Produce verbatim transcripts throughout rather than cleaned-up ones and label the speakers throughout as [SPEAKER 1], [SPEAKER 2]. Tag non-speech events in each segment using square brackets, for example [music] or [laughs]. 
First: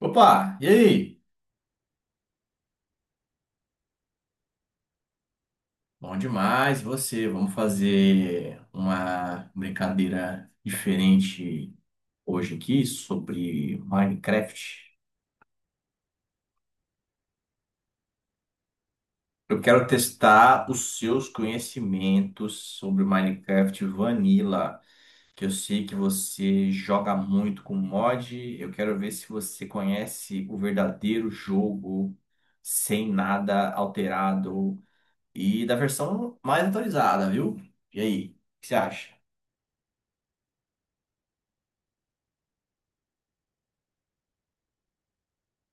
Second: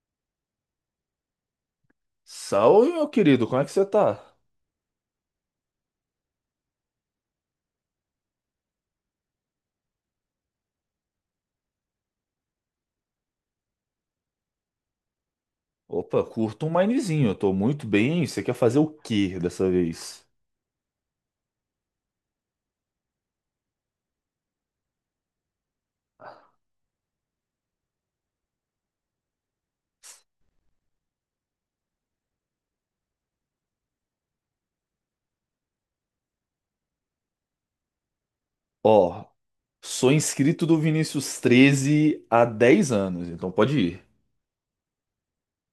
[SPEAKER 1] Opa, e aí?
[SPEAKER 2] Salve, meu querido, como é que você tá?
[SPEAKER 1] Bom demais você. Vamos fazer uma brincadeira diferente hoje aqui sobre Minecraft.
[SPEAKER 2] Opa, curto um minezinho, eu tô muito bem. Você quer fazer o quê
[SPEAKER 1] Eu
[SPEAKER 2] dessa
[SPEAKER 1] quero
[SPEAKER 2] vez?
[SPEAKER 1] testar os seus conhecimentos sobre Minecraft Vanilla, que eu sei que você joga muito com mod. Eu quero ver se você conhece o verdadeiro jogo sem nada alterado e da versão mais atualizada, viu? E aí, o que você acha?
[SPEAKER 2] Ó, sou inscrito do Vinícius treze há dez anos, então pode ir.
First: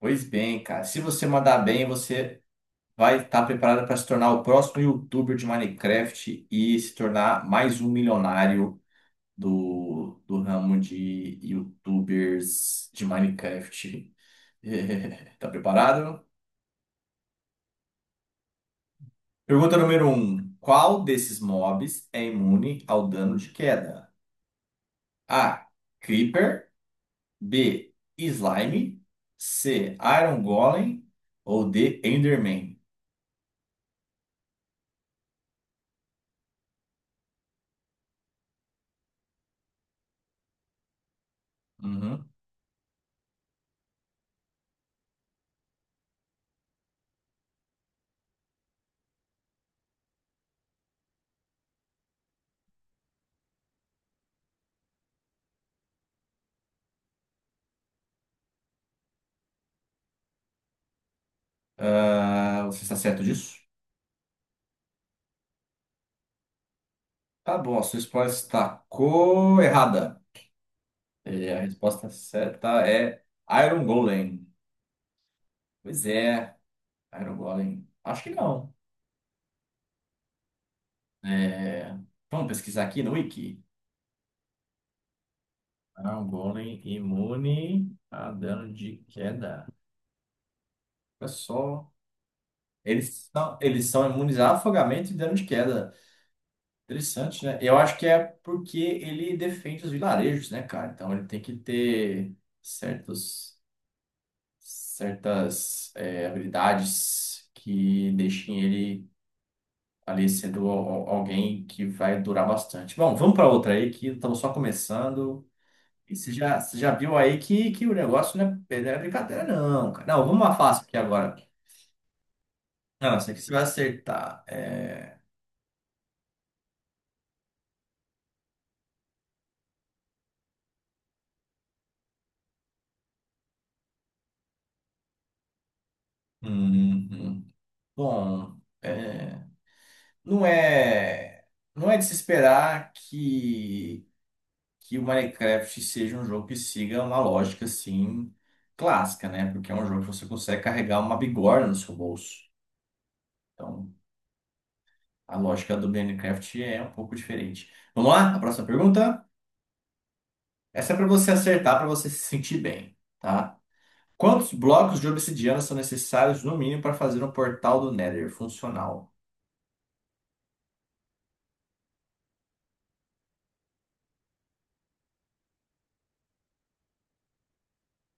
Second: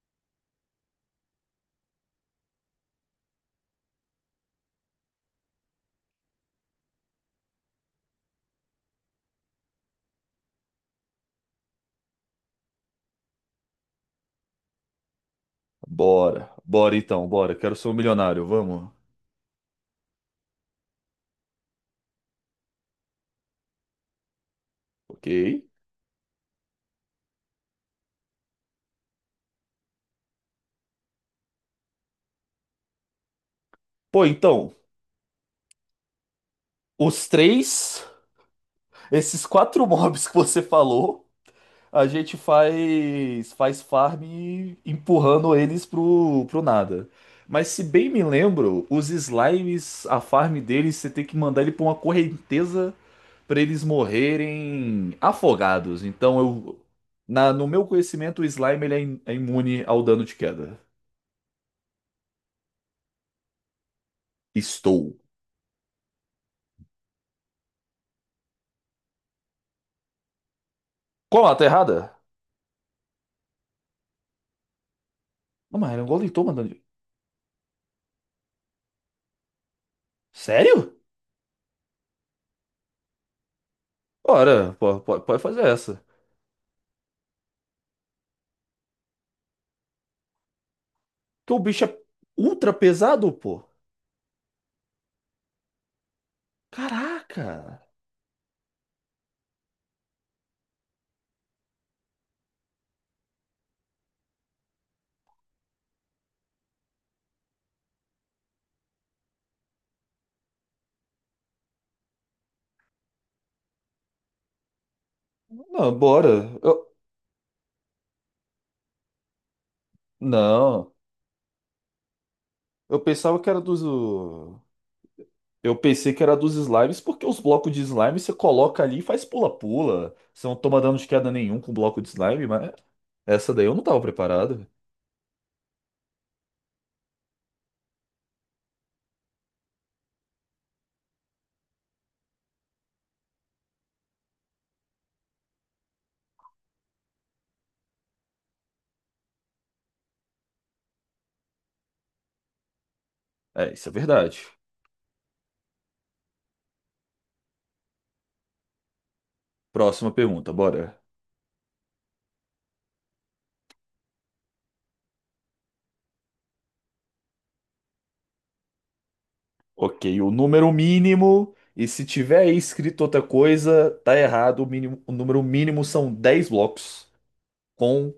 [SPEAKER 1] Pois bem, cara. Se você mandar bem, você vai estar preparado para se tornar o próximo YouTuber de Minecraft e se tornar mais um milionário do, do ramo de YouTubers de Minecraft. [laughs] Tá preparado?
[SPEAKER 2] Bora, bora então, bora. Quero ser um milionário, vamos?
[SPEAKER 1] Pergunta número um. Qual desses mobs é imune ao dano de queda?
[SPEAKER 2] Ok.
[SPEAKER 1] A. Creeper. B. Slime. C. Iron Golem. Ou D. Enderman?
[SPEAKER 2] Pô, então, os três, esses quatro [laughs] mobs que você falou. A
[SPEAKER 1] Uhum.
[SPEAKER 2] gente faz faz farm empurrando eles pro, pro nada. Mas se bem me lembro, os slimes, a farm deles, você tem que mandar ele pra uma correnteza pra eles morrerem afogados. Então eu na, no meu conhecimento, o slime ele é, im- é imune ao dano de queda.
[SPEAKER 1] Ah, você está certo disso?
[SPEAKER 2] Estou.
[SPEAKER 1] Tá bom, a sua resposta está co- errada.
[SPEAKER 2] Como?
[SPEAKER 1] E
[SPEAKER 2] Ah,
[SPEAKER 1] a
[SPEAKER 2] tá
[SPEAKER 1] resposta
[SPEAKER 2] errada?
[SPEAKER 1] certa é Iron Golem.
[SPEAKER 2] Não, mas ele é
[SPEAKER 1] Pois
[SPEAKER 2] um golem, toma
[SPEAKER 1] é,
[SPEAKER 2] dano de...
[SPEAKER 1] Iron Golem. Acho que não.
[SPEAKER 2] Sério?
[SPEAKER 1] É, vamos pesquisar aqui no Wiki.
[SPEAKER 2] Ora, pô, pô, pode fazer essa.
[SPEAKER 1] Iron Golem imune a dano de queda. Olha
[SPEAKER 2] Que o bicho
[SPEAKER 1] só.
[SPEAKER 2] é ultra
[SPEAKER 1] Eles
[SPEAKER 2] pesado,
[SPEAKER 1] são,
[SPEAKER 2] pô.
[SPEAKER 1] eles são imunes a afogamento e dano de queda. Interessante, né? Eu
[SPEAKER 2] Caraca.
[SPEAKER 1] acho que é porque ele defende os vilarejos, né, cara? Então ele tem que ter certos. Certas eh, habilidades que deixem ele ali sendo al- al- alguém que vai durar bastante. Bom, vamos para outra aí que estamos só começando.
[SPEAKER 2] Não,
[SPEAKER 1] E você
[SPEAKER 2] bora.
[SPEAKER 1] já, você
[SPEAKER 2] Eu-
[SPEAKER 1] já viu aí que, que o negócio não é, não é brincadeira, não, cara. Não, vamos uma fácil
[SPEAKER 2] Não,
[SPEAKER 1] aqui agora.
[SPEAKER 2] eu
[SPEAKER 1] Não, essa aqui
[SPEAKER 2] pensava que
[SPEAKER 1] você
[SPEAKER 2] era
[SPEAKER 1] vai
[SPEAKER 2] dos.
[SPEAKER 1] acertar.
[SPEAKER 2] o-
[SPEAKER 1] É...
[SPEAKER 2] Eu pensei que era dos slimes, porque os blocos de slime você coloca ali e faz pula-pula. Você não toma dano de queda nenhum com bloco de slime, mas essa daí eu não tava preparado.
[SPEAKER 1] hum, hum. Hum. Bom, é, não é, não é de se esperar que que o Minecraft seja um jogo que siga uma lógica assim clássica, né? Porque é um jogo que você consegue carregar uma bigorna no seu bolso.
[SPEAKER 2] É, isso
[SPEAKER 1] Então,
[SPEAKER 2] é verdade.
[SPEAKER 1] a lógica do Minecraft é um pouco diferente. Vamos lá? A próxima pergunta?
[SPEAKER 2] Próxima pergunta,
[SPEAKER 1] Essa é
[SPEAKER 2] bora.
[SPEAKER 1] para você acertar, para você se sentir bem, tá? Quantos blocos de obsidiana são necessários no mínimo para fazer um portal do Nether funcional?
[SPEAKER 2] Ok, o número mínimo, e se tiver aí escrito outra coisa, tá errado. O mínimo, o número mínimo são dez blocos, com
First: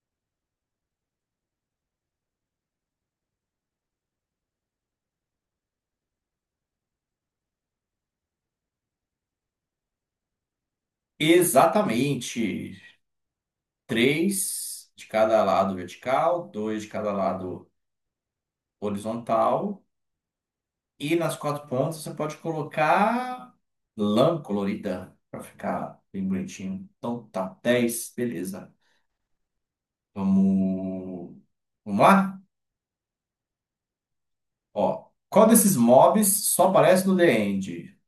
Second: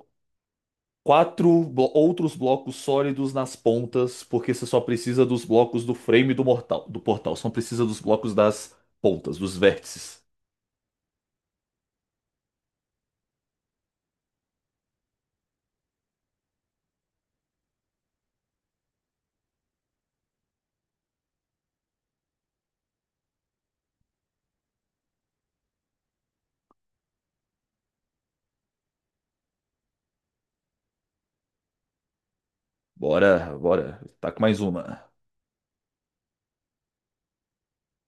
[SPEAKER 2] quatro blo- outros blocos sólidos nas pontas, porque você só precisa dos blocos do frame do mortal, do portal. Só não precisa dos blocos das pontas, dos vértices.
[SPEAKER 1] Exatamente. Três de cada lado vertical, dois de cada lado horizontal. E nas quatro pontas você pode colocar lã colorida para ficar bem bonitinho. Então tá, dez, beleza. Vamos, vamos lá?
[SPEAKER 2] Bora, bora. Tá com mais uma.
[SPEAKER 1] Ó, qual desses mobs só aparece no The End?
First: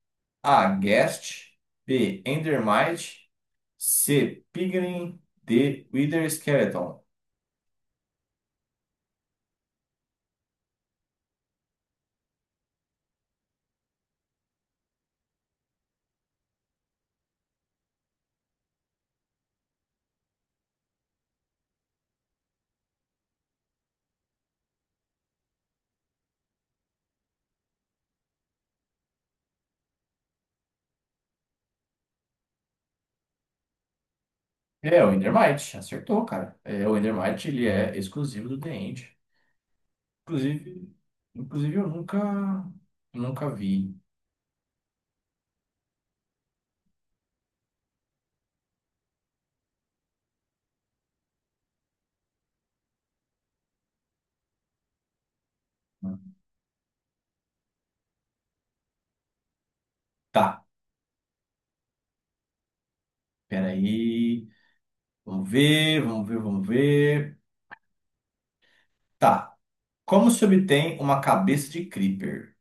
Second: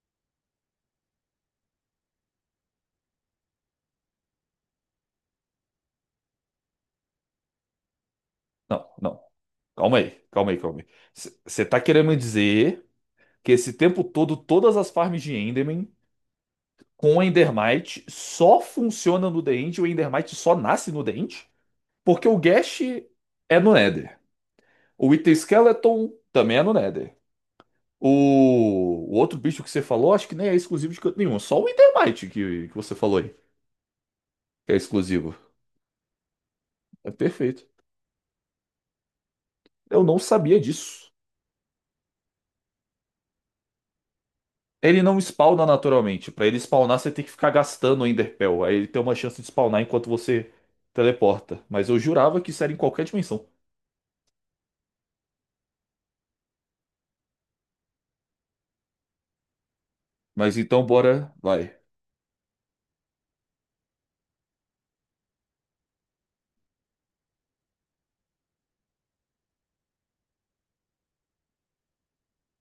[SPEAKER 1] A. Guest. B. Endermite. C. Piglin. D. Wither Skeleton.
[SPEAKER 2] Não, não. Calma aí, calma aí, calma aí. Você tá querendo me dizer que esse tempo todo, todas as farms de Enderman com Endermite só funcionam no The End e o Endermite só nasce no The End? Porque o Gash é no Nether. O Item Skeleton também é no Nether. O, o outro bicho que você falou, acho que nem é exclusivo de canto nenhum. Só o Endermite que, que você falou aí, que é
[SPEAKER 1] É o
[SPEAKER 2] exclusivo.
[SPEAKER 1] Endermite, acertou, cara. É, o
[SPEAKER 2] É
[SPEAKER 1] Endermite ele
[SPEAKER 2] perfeito.
[SPEAKER 1] é exclusivo do The End.
[SPEAKER 2] Eu não sabia
[SPEAKER 1] Inclusive,
[SPEAKER 2] disso.
[SPEAKER 1] inclusive eu nunca, nunca vi.
[SPEAKER 2] Ele não spawna naturalmente. Pra ele spawnar, você tem que ficar gastando o Enderpell. Aí ele tem uma chance de spawnar enquanto você teleporta. Mas eu jurava que isso era em qualquer dimensão.
[SPEAKER 1] Né?
[SPEAKER 2] Mas
[SPEAKER 1] Tá.
[SPEAKER 2] então, bora. Vai.
[SPEAKER 1] Peraí. Vamos ver, vamos ver, vamos ver. Tá. Como se obtém uma cabeça de Creeper?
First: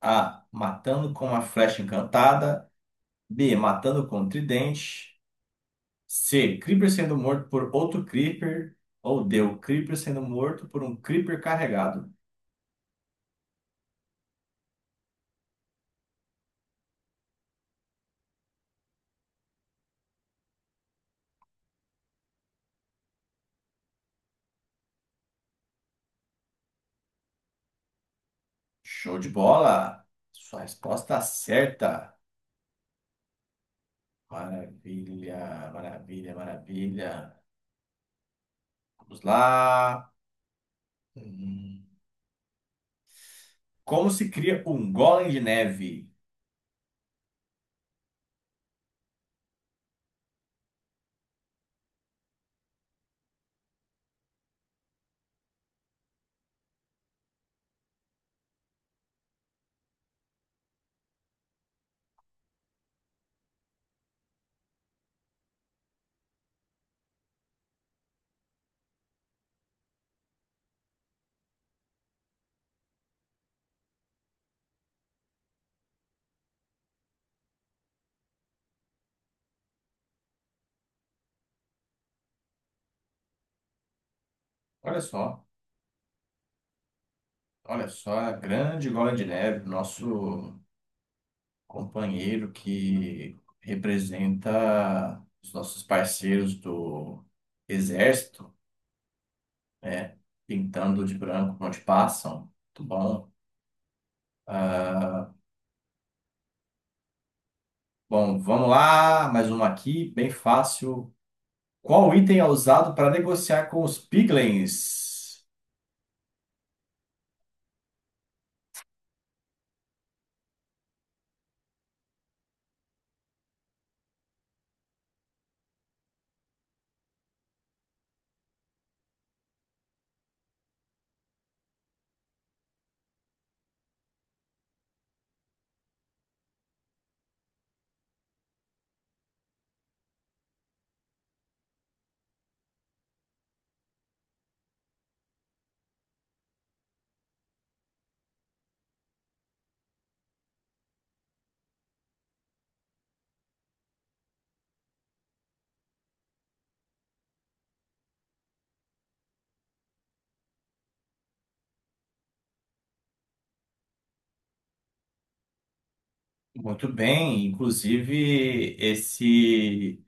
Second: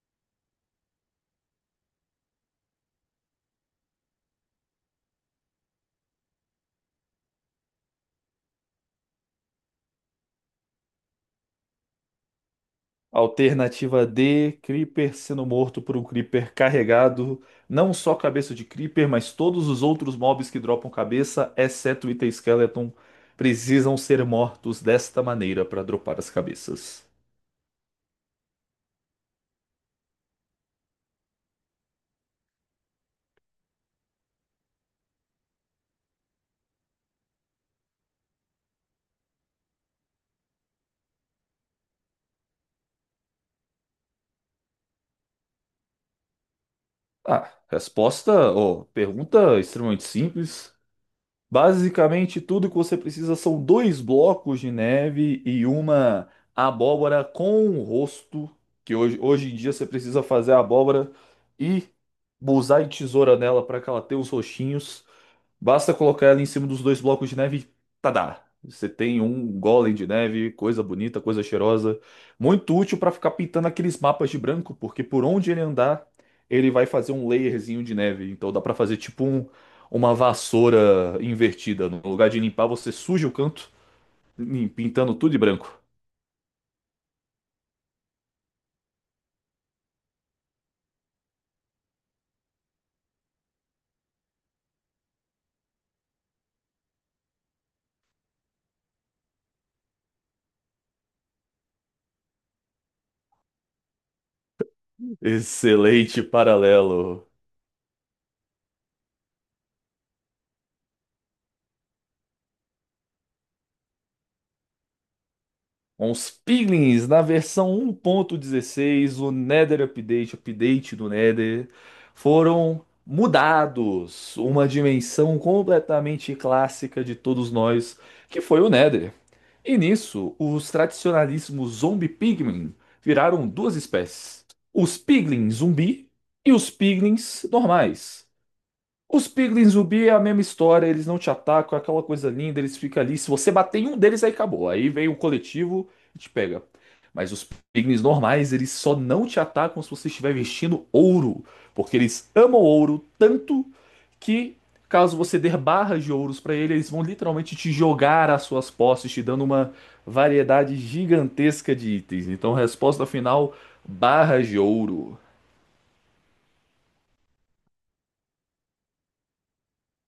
[SPEAKER 1] A. Matando com a flecha encantada. B. Matando com o tridente. C. Creeper sendo morto por outro Creeper. Ou D. O Creeper sendo morto por um Creeper carregado.
[SPEAKER 2] Alternativa D, Creeper sendo morto por um Creeper carregado, não só cabeça de Creeper, mas todos os outros mobs que dropam cabeça, exceto o Ita Skeleton, precisam ser mortos desta maneira para dropar as cabeças.
[SPEAKER 1] Show de bola! Sua resposta certa. Maravilha, maravilha, maravilha. Vamos lá. Hum. Como se cria um golem de neve?
[SPEAKER 2] Ah, resposta, ou pergunta extremamente simples. Basicamente, tudo que você precisa são dois blocos de neve e uma abóbora com o rosto, que hoje, hoje em dia você precisa fazer a abóbora e usar e tesoura nela para que ela tenha os rostinhos. Basta colocar ela em cima dos dois blocos de neve e tadá! Você tem um golem de neve, coisa bonita, coisa cheirosa. Muito útil para ficar pintando aqueles mapas de branco, porque por onde ele andar, ele vai fazer um layerzinho de neve. Então dá para fazer tipo um- uma vassoura invertida. No lugar de limpar, você suja o canto, lim-
[SPEAKER 1] Olha
[SPEAKER 2] pintando tudo de
[SPEAKER 1] só,
[SPEAKER 2] branco.
[SPEAKER 1] olha só é a grande Gola de Neve, nosso companheiro que representa os nossos parceiros do Exército, né? Pintando de branco onde passam. Muito bom. Ah,
[SPEAKER 2] Excelente paralelo.
[SPEAKER 1] bom, vamos lá, mais uma aqui, bem fácil. Qual item é usado para negociar com os Piglins?
[SPEAKER 2] Com os piglins na versão um ponto dezesseis, o Nether Update, update do Nether, foram mudados. Uma dimensão completamente clássica de todos nós, que foi o Nether. E nisso, os tradicionalíssimos zombie pigmin viraram duas espécies: os piglins zumbi e os piglins normais. Os Piglins Ruby é a mesma história, eles não te atacam, é aquela coisa linda, eles ficam ali. Se você bater em um deles, aí acabou. Aí vem o coletivo e te pega. Mas os Piglins normais, eles só não te atacam se você estiver vestindo ouro. Porque eles amam ouro tanto que, caso você der barras de ouros pra eles, eles vão literalmente te jogar às suas posses, te dando uma variedade gigantesca de itens. Então, resposta final: barras de ouro.
[SPEAKER 1] Muito bem, inclusive esse.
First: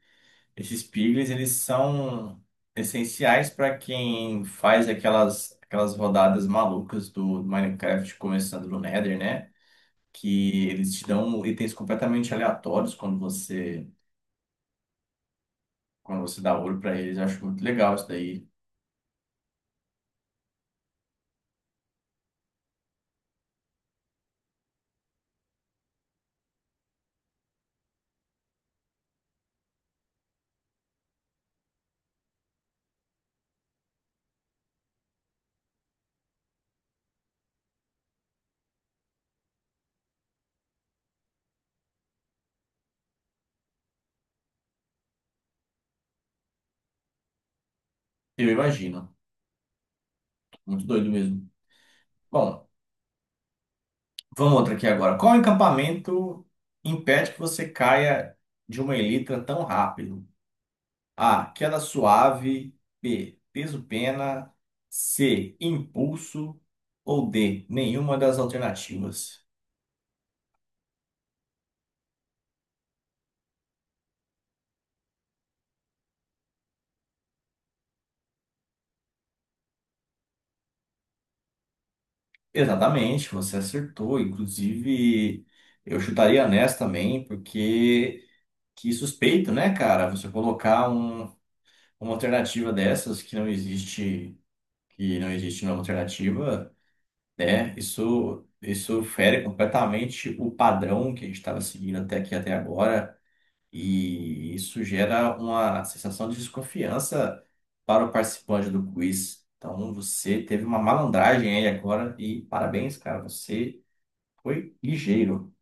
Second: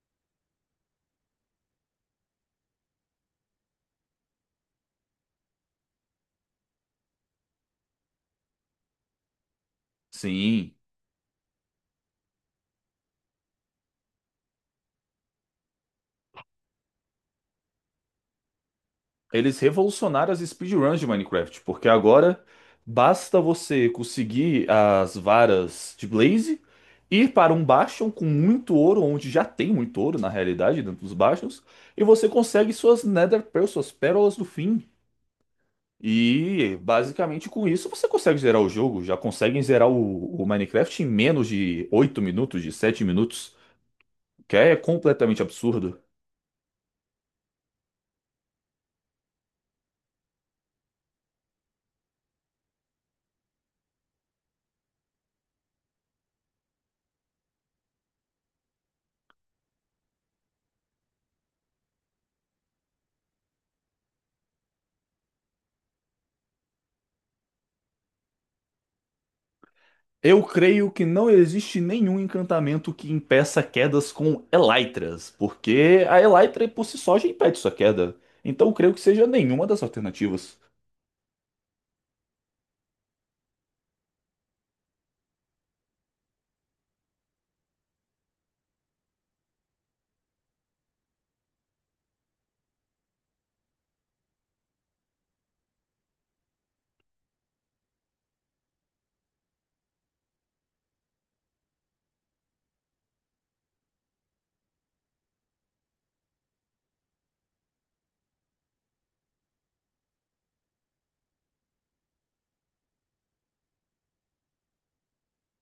[SPEAKER 1] Esses piglins, eles são essenciais para quem faz aquelas, aquelas rodadas malucas do Minecraft, começando no Nether, né? Que
[SPEAKER 2] Sim.
[SPEAKER 1] eles te dão itens completamente aleatórios quando você, quando você dá ouro para eles. Eu acho muito legal isso daí.
[SPEAKER 2] Eles revolucionaram as speedruns de Minecraft, porque agora basta você conseguir as varas de Blaze, ir para um bastion com muito ouro, onde já tem muito ouro na realidade dentro dos bastions, e você consegue suas Nether Pearls, suas pérolas do fim. E basicamente com isso você consegue zerar o jogo, já conseguem zerar o, o Minecraft em menos de oito minutos, de sete minutos, que é completamente absurdo.
[SPEAKER 1] Eu imagino. Muito doido mesmo. Bom, vamos outra aqui agora. Qual encampamento impede que você caia de uma elytra tão rápido? A. Queda suave. B. Peso-pena. C. Impulso. Ou D. Nenhuma das alternativas.
[SPEAKER 2] Eu creio que não existe nenhum encantamento que impeça quedas com elytras, porque a elytra por si só já impede sua queda. Então eu creio que seja nenhuma das alternativas.
[SPEAKER 1] Exatamente, você acertou. Inclusive, eu chutaria nessa também, porque que suspeito, né, cara? Você colocar um- uma alternativa dessas que não existe, que não existe nenhuma alternativa, né? Isso, isso fere completamente o padrão que a gente estava seguindo até aqui, até agora. E isso gera uma sensação de desconfiança para o participante do quiz. Então você teve uma malandragem aí agora e parabéns, cara. Você foi ligeiro.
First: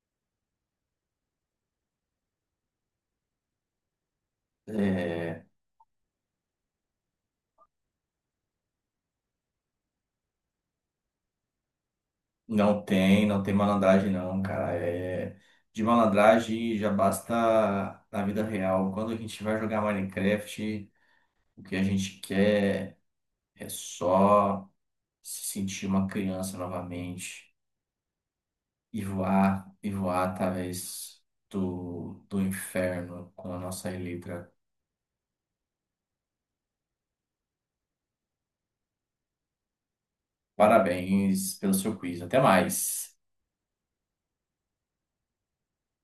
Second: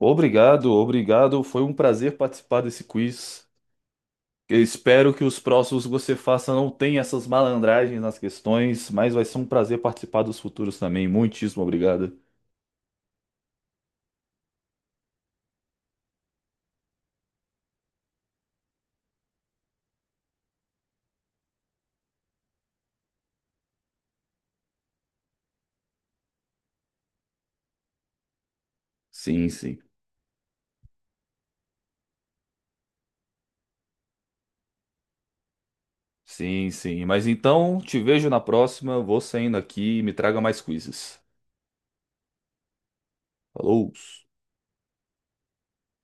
[SPEAKER 2] Obrigado, obrigado. Foi um prazer participar desse quiz. Eu espero que os
[SPEAKER 1] É,
[SPEAKER 2] próximos que você faça não tenham essas malandragens nas questões, mas vai ser um prazer participar dos futuros também. Muitíssimo obrigado.
[SPEAKER 1] não tem, não tem malandragem não, cara. É, de malandragem já basta na vida real. Quando a gente vai jogar Minecraft, o que a gente quer é só se sentir uma criança novamente. E
[SPEAKER 2] Sim,
[SPEAKER 1] voar,
[SPEAKER 2] sim.
[SPEAKER 1] e voar através do, do inferno com a nossa Eletra.
[SPEAKER 2] Sim, sim. Mas então, te vejo na próxima. Vou saindo aqui e me traga mais quizzes.
[SPEAKER 1] Parabéns pelo seu quiz. Até mais.
[SPEAKER 2] Falou!